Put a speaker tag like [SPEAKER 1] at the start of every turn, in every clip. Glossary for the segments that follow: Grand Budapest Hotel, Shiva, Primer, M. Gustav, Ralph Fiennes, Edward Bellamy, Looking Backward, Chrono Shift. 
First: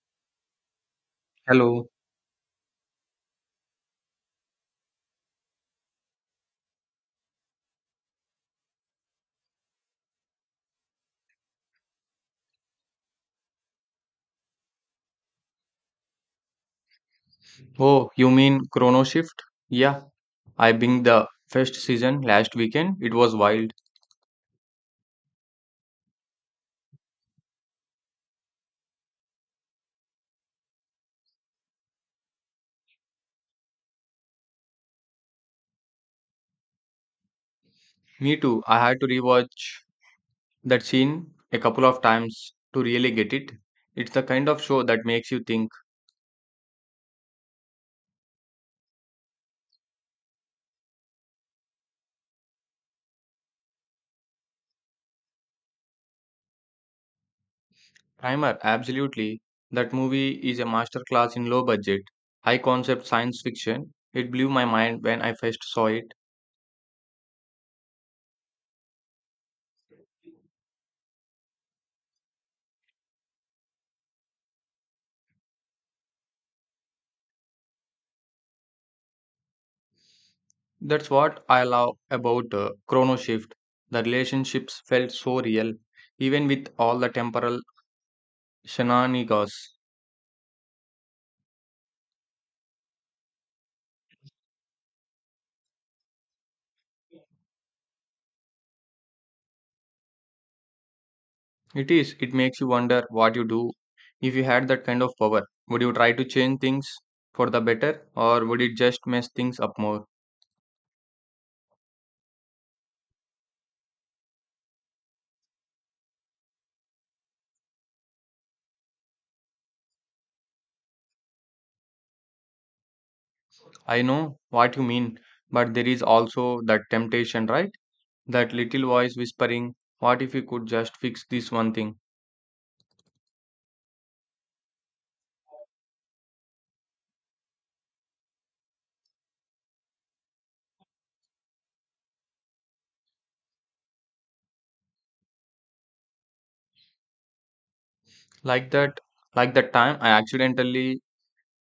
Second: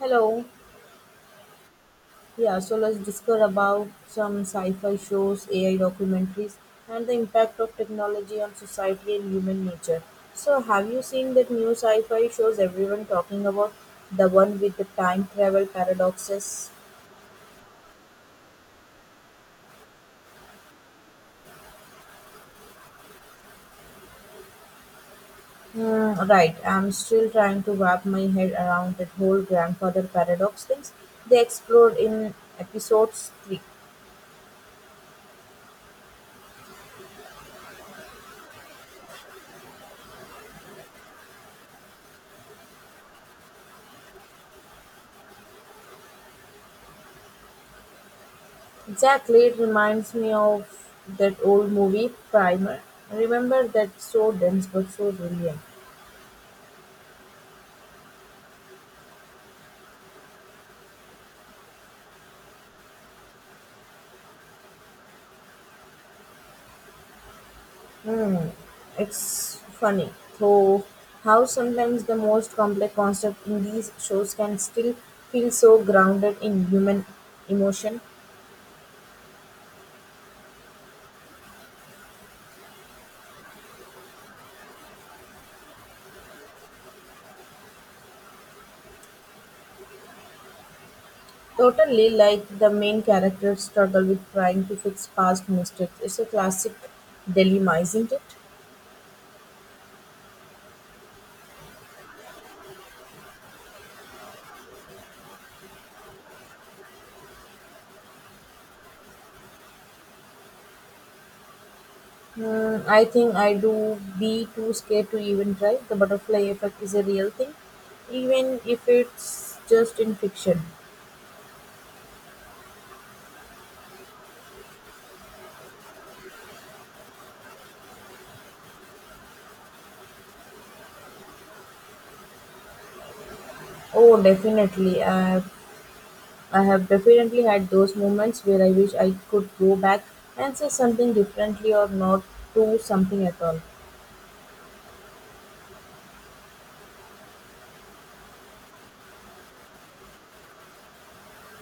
[SPEAKER 1] Hello.
[SPEAKER 2] Hello.
[SPEAKER 1] Yeah, so let's discuss about some sci-fi shows, AI documentaries, and the impact of technology on society and human nature. So, have you seen that new sci-fi shows everyone talking about? The one with the time travel paradoxes?
[SPEAKER 2] Oh, you mean Chrono Shift? Yeah, I binged the first season last weekend. It was wild.
[SPEAKER 1] Hmm, right, I'm still trying to wrap my head around that whole grandfather paradox things they explored in episodes 3.
[SPEAKER 2] Me too. I had to rewatch that scene a couple of times to really get it. It's the kind of show that makes you think.
[SPEAKER 1] Exactly, it reminds me of that old movie, Primer. Remember that so dense but so brilliant.
[SPEAKER 2] Primer, absolutely. That movie is a masterclass in low budget, high concept science fiction. It blew my mind when I first saw it.
[SPEAKER 1] Hmm, it's funny, though, how sometimes the most complex concept in these shows can still feel so grounded in human emotion.
[SPEAKER 2] That's what I love about Chrono Shift. The relationships felt so real, even with all the temporal Shenanigans.
[SPEAKER 1] Totally like the main character's struggle with trying to fix past mistakes. It's a classic dilemma, isn't it?
[SPEAKER 2] It is. It makes you wonder what you do. If you had that kind of power, would you try to change things for the better, or would it just mess things up more?
[SPEAKER 1] Mm, I think I do be too scared to even try. The butterfly effect is a real thing, even if it's just in fiction.
[SPEAKER 2] I know what you mean, but there is also that temptation, right? That little voice whispering, what if you could just fix this one thing?
[SPEAKER 1] Oh, definitely. I have definitely had those moments where I wish I could go back and say something differently or not do something at all.
[SPEAKER 2] Like that, like that time I accidentally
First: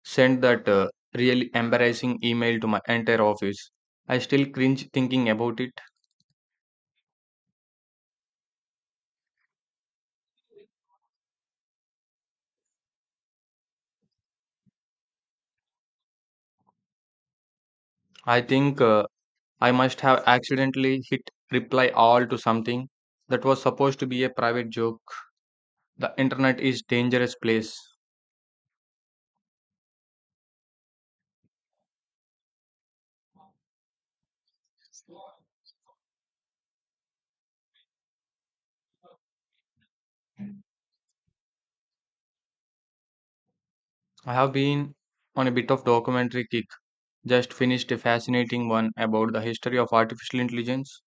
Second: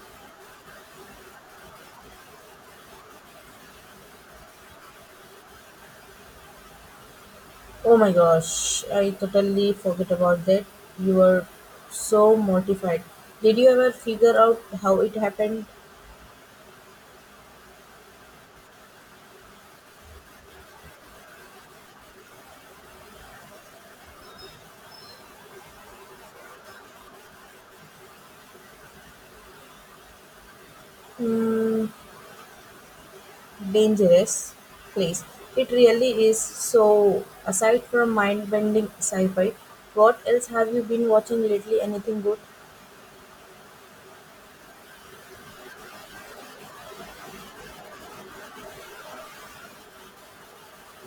[SPEAKER 2] sent that really embarrassing email to my entire office. I still cringe thinking about it.
[SPEAKER 1] Oh my gosh, I totally forget about that. You were so mortified. Did you ever figure out how it happened?
[SPEAKER 2] I think I must have accidentally hit reply all to something that was supposed to be a private joke. The internet is dangerous place.
[SPEAKER 1] Hmm, dangerous place. It really is. So, aside from mind bending sci fi, what else have you been watching lately? Anything good?
[SPEAKER 2] I have been on a bit of documentary kick. Just finished a fascinating one about the history of artificial intelligence.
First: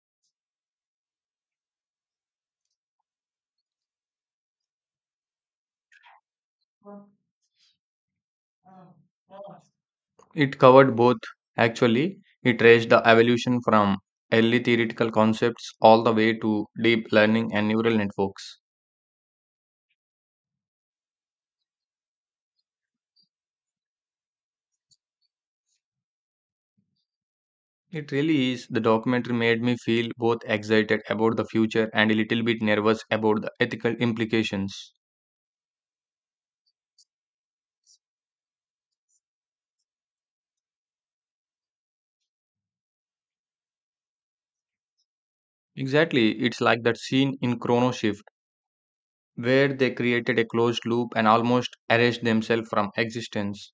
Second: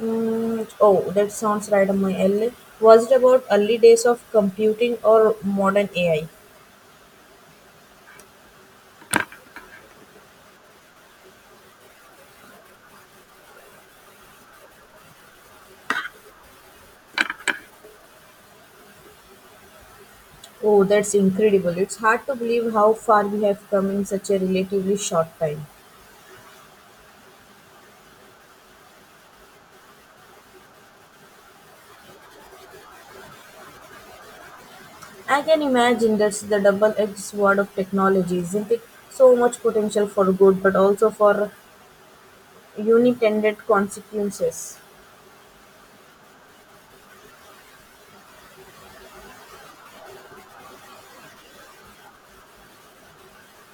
[SPEAKER 1] Mm, oh, that sounds right on my alley. Was it about early days of computing or modern AI?
[SPEAKER 2] It covered both actually. It traced the evolution from early theoretical concepts all the way to deep learning and neural networks.
[SPEAKER 1] Oh, that's incredible. It's hard to believe how far we have come in such a relatively short time.
[SPEAKER 2] It really is. The documentary made me feel both excited about the future and a little bit nervous about the ethical implications.
[SPEAKER 1] I can imagine that's the double edged sword of technology, isn't it? So much potential for good, but also for unintended consequences.
[SPEAKER 2] Exactly, it's like that scene in Chrono Shift where they created a closed loop and almost erased themselves from existence.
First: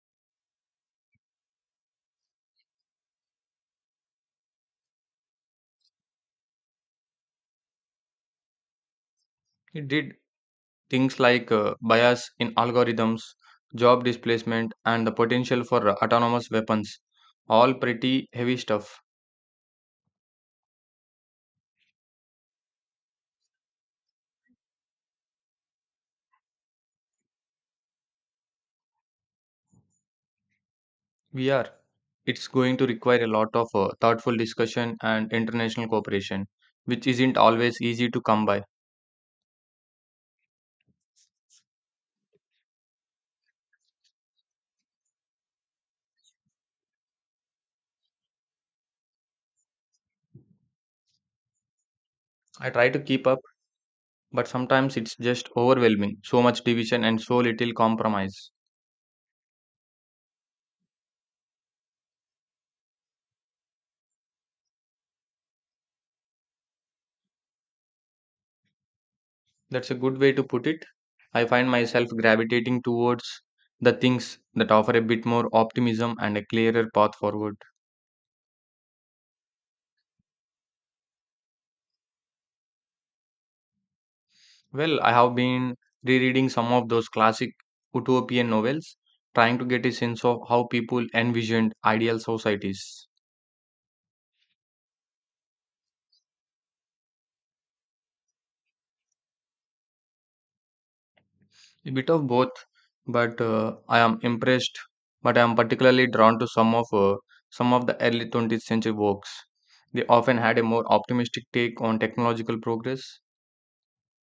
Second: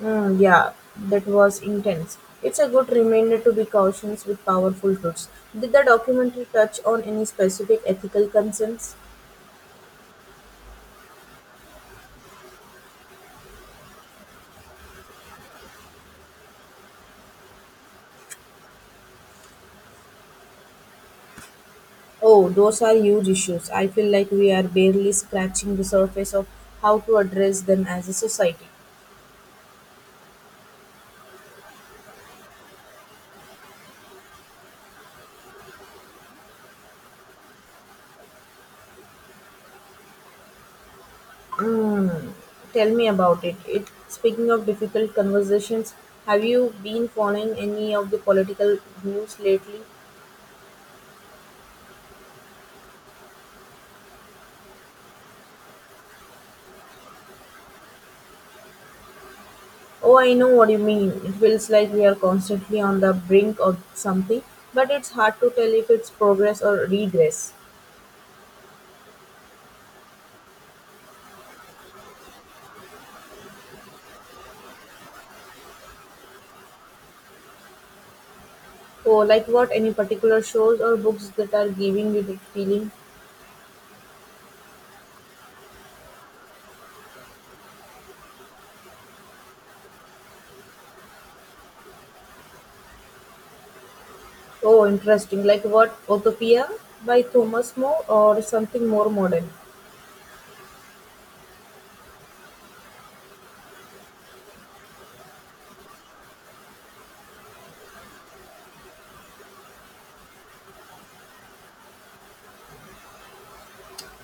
[SPEAKER 1] Mm, yeah, that was intense. It's a good reminder to be cautious with powerful truths. Did the documentary touch on any specific ethical concerns?
[SPEAKER 2] It did things like bias in algorithms, job displacement, and the potential for autonomous weapons. All pretty heavy stuff.
[SPEAKER 1] Oh, those are huge issues. I feel like we are barely scratching the surface of how to address them as a society.
[SPEAKER 2] We are. It's going to require a lot of thoughtful discussion and international cooperation, which isn't always easy to come by.
[SPEAKER 1] Tell me about it. Speaking of difficult conversations, have you been following any of the political news lately?
[SPEAKER 2] I try to keep up, but sometimes it's just overwhelming. So much division and so little compromise.
[SPEAKER 1] Oh, I know what you mean. It feels like we are constantly on the brink of something, but it's hard to tell if it's progress or regress.
[SPEAKER 2] That's a good way to put it. I find myself gravitating towards the things that offer a bit more optimism and a clearer path forward.
[SPEAKER 1] Oh, like what? Any particular shows or books that are giving you that feeling?
[SPEAKER 2] Well, I have been rereading some of those classic utopian novels, trying to get a sense of how people envisioned ideal societies.
[SPEAKER 1] Oh, interesting. Like what? Autopia by Thomas More or something more modern?
[SPEAKER 2] A bit of both, but I am impressed. But I am particularly drawn to some of the early 20th century works. They often had a more optimistic take on technological progress.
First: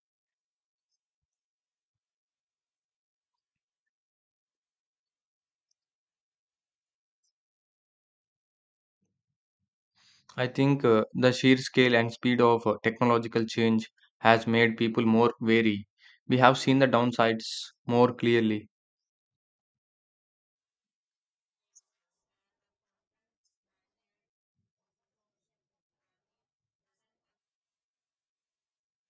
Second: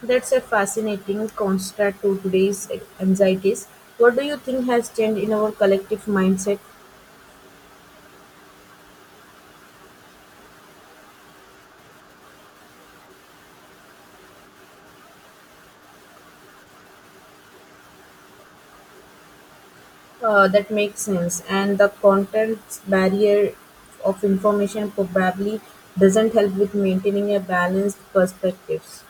[SPEAKER 1] That's a fascinating contrast to today's anxieties. What do you think has changed in our collective mindset?
[SPEAKER 2] I think the sheer scale and speed of technological change has made people more wary. We have seen the downsides more clearly.
[SPEAKER 1] That makes sense. And the content barrier of information probably doesn't help with maintaining a balanced perspectives.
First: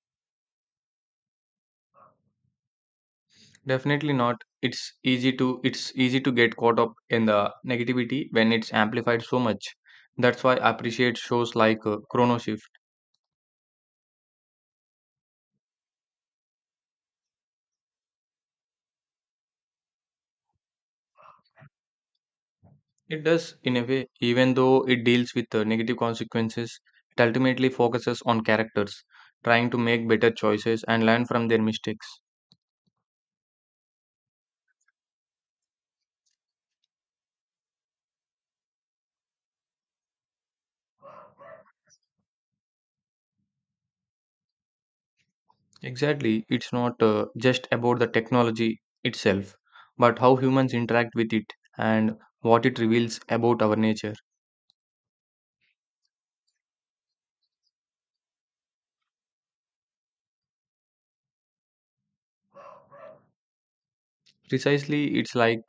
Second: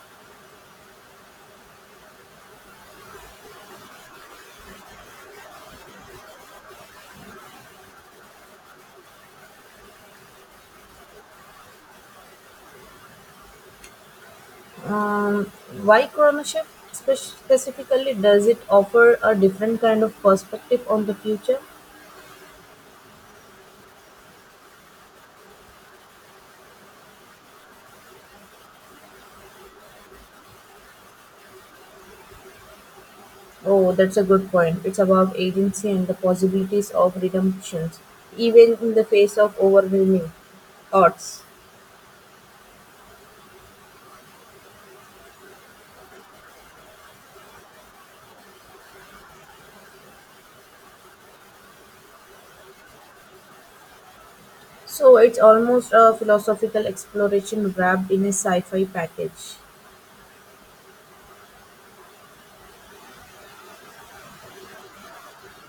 [SPEAKER 2] Definitely not. It's easy to get caught up in the negativity when it's amplified so much. That's why I appreciate shows like Chronoshift.
[SPEAKER 1] Um, why Chronoship specifically does it offer a different kind of perspective on the future?
[SPEAKER 2] It does, in a way. Even though it deals with the negative consequences, it ultimately focuses on characters trying to make better choices and learn from their mistakes.
[SPEAKER 1] Oh, that's a good point. It's about agency and the possibilities of redemptions, even in the face of overwhelming odds.
[SPEAKER 2] Exactly, it's not just about the technology itself, but how humans interact with it and what it reveals about our nature.
[SPEAKER 1] So it's almost a philosophical exploration wrapped in a sci-fi package.
[SPEAKER 2] Precisely, it's like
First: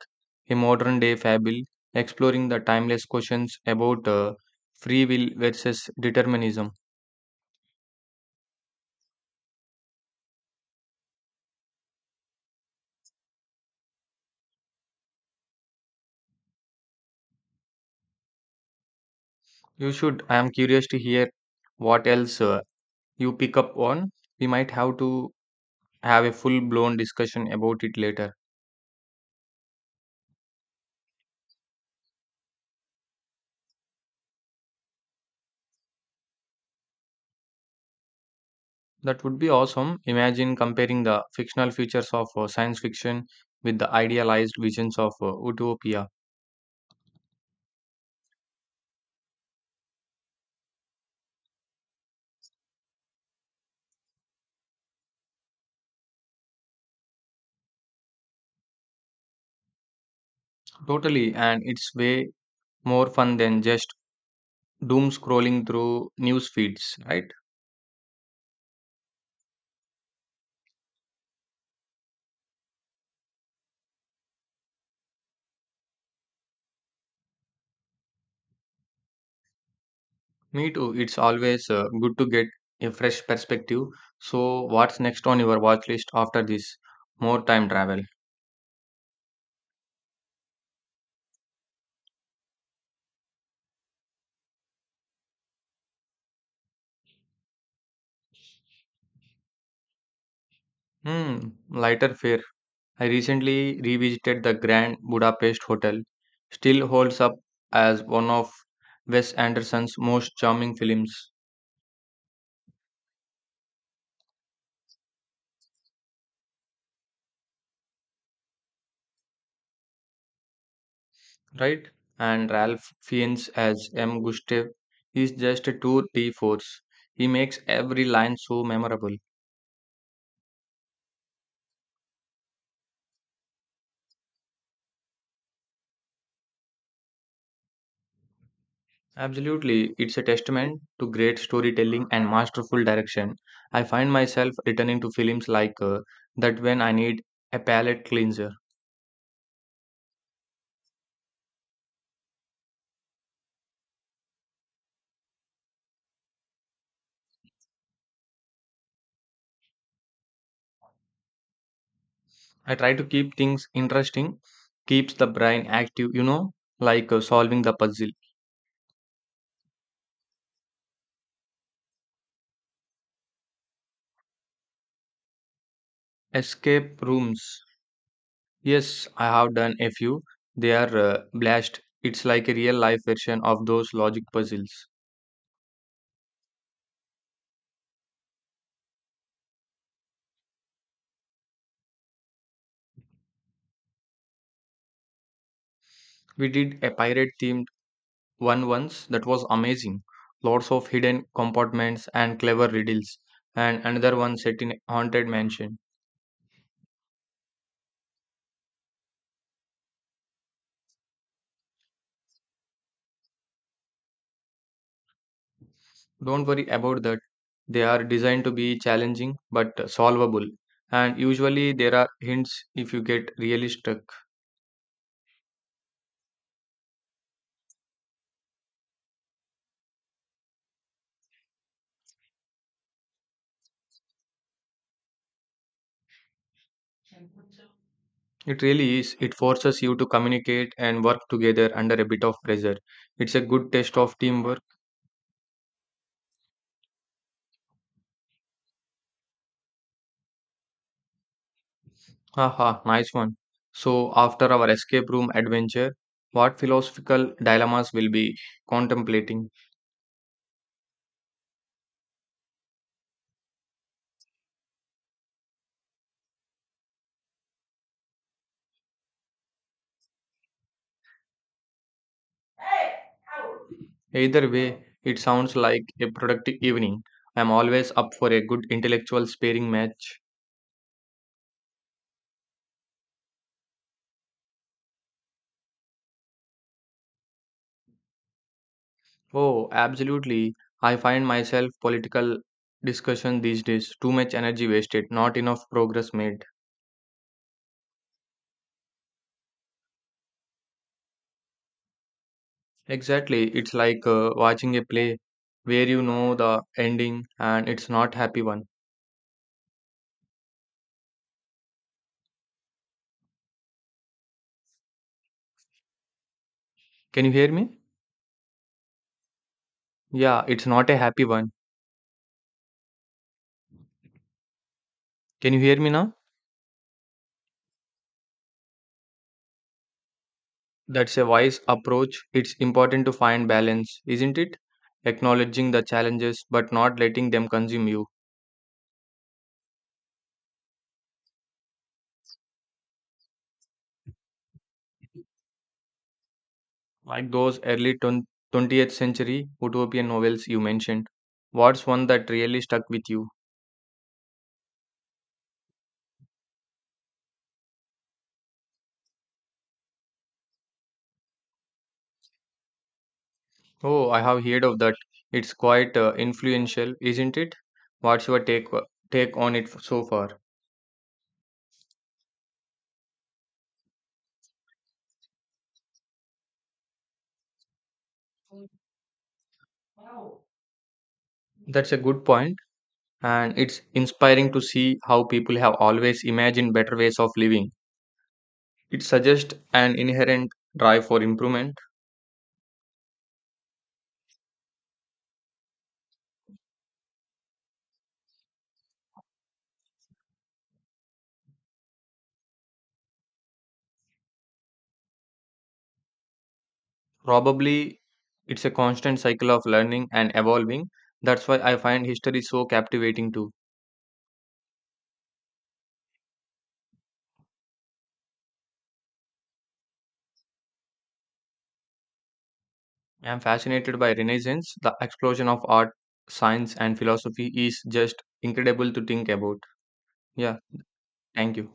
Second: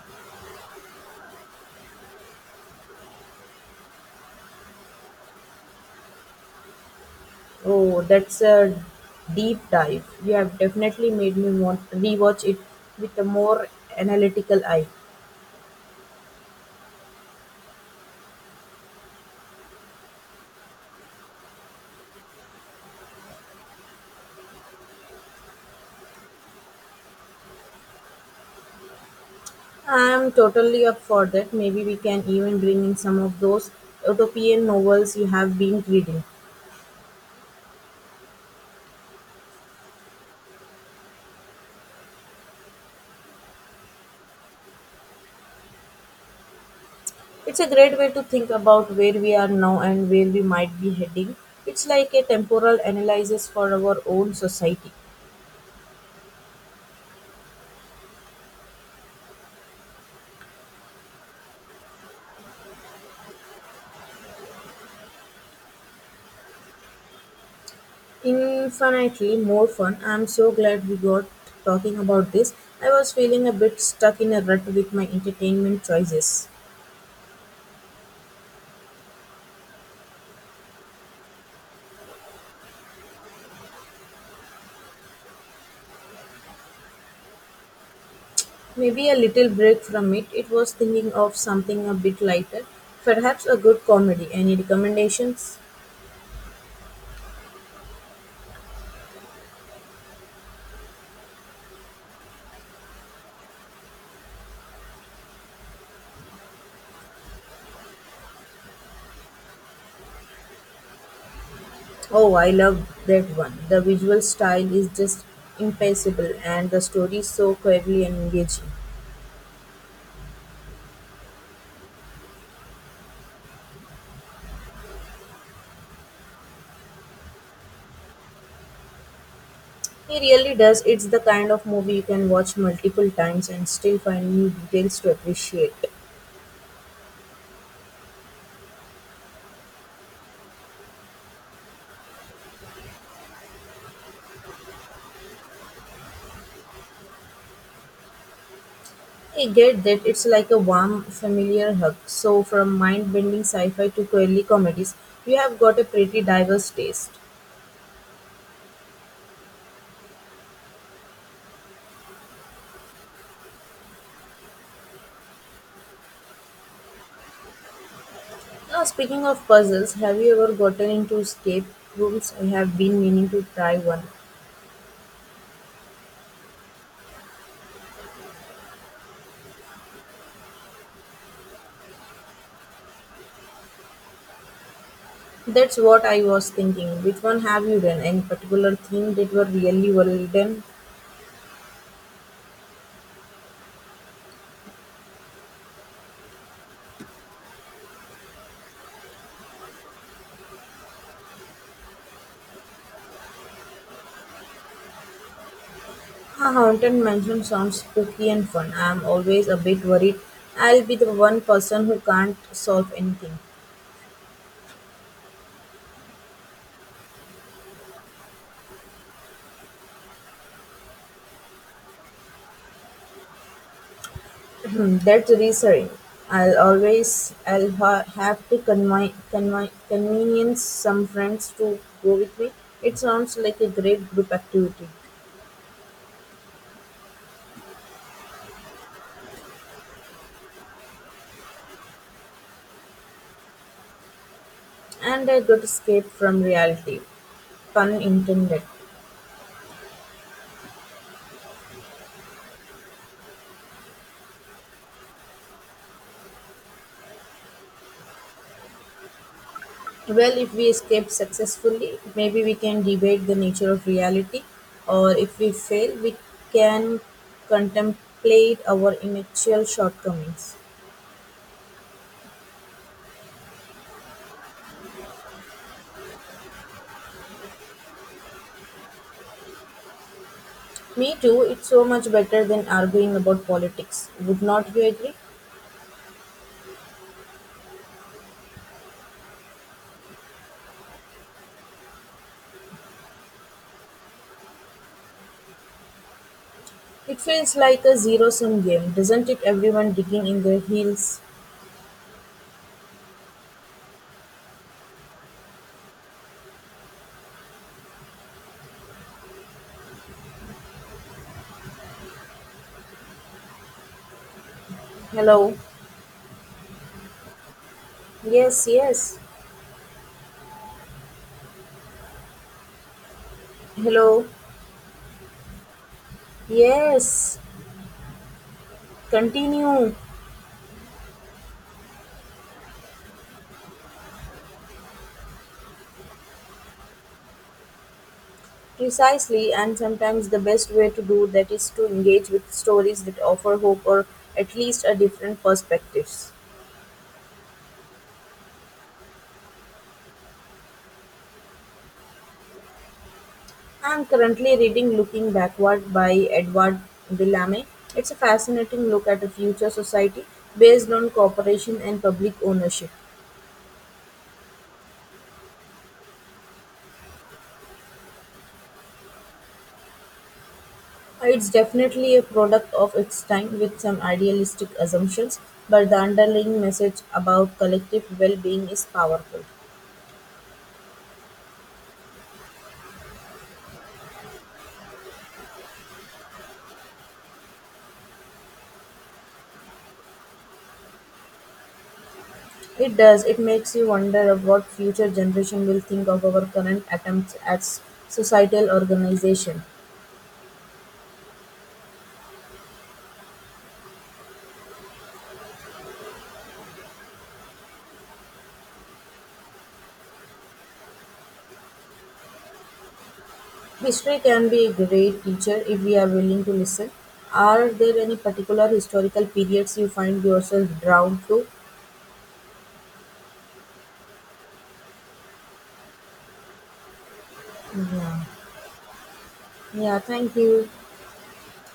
[SPEAKER 2] a modern day fable exploring the timeless questions about free will versus determinism.
[SPEAKER 1] Oh, that's a deep dive. You have definitely made me want rewatch it with a more analytical eye.
[SPEAKER 2] You should. I am curious to hear what else you pick up on. We might have to have a full blown discussion about it later.
[SPEAKER 1] I'm totally up for that. Maybe we can even bring in some of those utopian novels you have been reading.
[SPEAKER 2] That would be awesome. Imagine comparing the fictional features of science fiction with the idealized visions of utopia.
[SPEAKER 1] It's a great way to think about where we are now and where we might be heading. It's like a temporal analysis for our own society.
[SPEAKER 2] Totally, and it's way more fun than just doom scrolling through news feeds, right?
[SPEAKER 1] Infinitely more fun. I'm so glad we got talking about this. I was feeling a bit stuck in a rut with my entertainment choices.
[SPEAKER 2] Me too. It's always good to get a fresh perspective. So, what's next on your watch list after this? More time travel.
[SPEAKER 1] Maybe a little break from it. It was thinking of something a bit lighter, perhaps a good comedy. Any recommendations?
[SPEAKER 2] Hmm, lighter fare. I recently revisited the Grand Budapest Hotel, still holds up as one of Wes Anderson's most charming films,
[SPEAKER 1] Oh, I love that one. The visual style is just impeccable and the story is so cleverly and engaging.
[SPEAKER 2] right? And Ralph Fiennes as M. Gustav is just a tour de force. He makes every line so memorable.
[SPEAKER 1] He really does. It's the kind of movie you can watch multiple times and still find new details to appreciate.
[SPEAKER 2] Absolutely, it's a testament to great storytelling and masterful direction. I find myself returning to films like that when I need a palate cleanser.
[SPEAKER 1] I get that it's like a warm, familiar hug. So, from mind bending sci fi to quirky comedies, you have got a pretty diverse taste.
[SPEAKER 2] I try to keep things interesting, keeps the brain active, you know, like solving the puzzle.
[SPEAKER 1] Now, speaking of puzzles, have you ever gotten into escape rooms? I have been meaning to try one.
[SPEAKER 2] Escape rooms. Yes, I have done a few. They are blast. It's like a real life version of those logic puzzles.
[SPEAKER 1] That's what I was thinking. Which one have you done? Any particular theme that were really well done?
[SPEAKER 2] We did a pirate themed one once that was amazing. Lots of hidden compartments and clever riddles, and another one set in a haunted mansion.
[SPEAKER 1] A haunted mansion sounds spooky and fun. I am always a bit worried. I'll be the one person who can't solve anything.
[SPEAKER 2] Don't worry about that. They are designed to be challenging but solvable. And usually there are hints if you get really stuck.
[SPEAKER 1] Hmm, that's reassuring. I'll always I'll ha- have to convi- convi- convenience some friends to go with me. It sounds like a great group activity,
[SPEAKER 2] It really is. It forces you to communicate and work together under a bit of pressure. It's a good test of teamwork.
[SPEAKER 1] and a good escape from reality. Pun intended.
[SPEAKER 2] Haha, nice one. So, after our escape room adventure, what philosophical dilemmas will be contemplating?
[SPEAKER 1] Well, if we escape successfully, maybe we can debate the nature of reality, or if we fail, we can contemplate our intellectual shortcomings.
[SPEAKER 2] Either way, it sounds like a productive evening. I'm always up for a good intellectual sparring match.
[SPEAKER 1] Me too, it's so much better than arguing about politics. Would not you agree?
[SPEAKER 2] Oh, absolutely. I find myself political discussion these days. Too much energy wasted, not enough progress made.
[SPEAKER 1] It feels like a zero-sum game, doesn't it? Everyone digging in their heels.
[SPEAKER 2] Exactly. It's like watching a play where you know the ending and it's not happy one.
[SPEAKER 1] Hello.
[SPEAKER 2] Can you hear me?
[SPEAKER 1] Yes, yes.
[SPEAKER 2] Yeah, it's not a happy one.
[SPEAKER 1] Hello.
[SPEAKER 2] Can you hear me now?
[SPEAKER 1] Yes. Continue.
[SPEAKER 2] That's a wise approach. It's important to find balance, isn't it? Acknowledging the challenges but not letting them consume you.
[SPEAKER 1] Precisely, and sometimes the best way to do that is to engage with stories that offer hope or at least a different perspectives.
[SPEAKER 2] Like those early 20th century utopian novels you mentioned, what's one that really stuck with you?
[SPEAKER 1] I'm currently reading Looking Backward by Edward Bellamy. It's a fascinating look at a future society based on cooperation and public ownership.
[SPEAKER 2] Oh, I have heard of that. It's quite influential, isn't it? What's your take on it so far?
[SPEAKER 1] It's definitely a product of its time, with some idealistic assumptions, but the underlying message about collective well-being is powerful.
[SPEAKER 2] That's a good point, and it's inspiring to see how people have always imagined better ways of living. It suggests an inherent drive for improvement.
[SPEAKER 1] It does. It makes you wonder of what future generation will think of our current attempts at societal organization.
[SPEAKER 2] Probably it's a constant cycle of learning and evolving. That's why I find history so captivating too.
[SPEAKER 1] History can be a great teacher if we are willing to listen. Are there any particular historical periods you find yourself drawn to?
[SPEAKER 2] I am fascinated by Renaissance. The explosion of art, science, and philosophy is
[SPEAKER 1] Yeah.
[SPEAKER 2] just incredible to think about.
[SPEAKER 1] Yeah, thank
[SPEAKER 2] Yeah,
[SPEAKER 1] you.
[SPEAKER 2] thank you.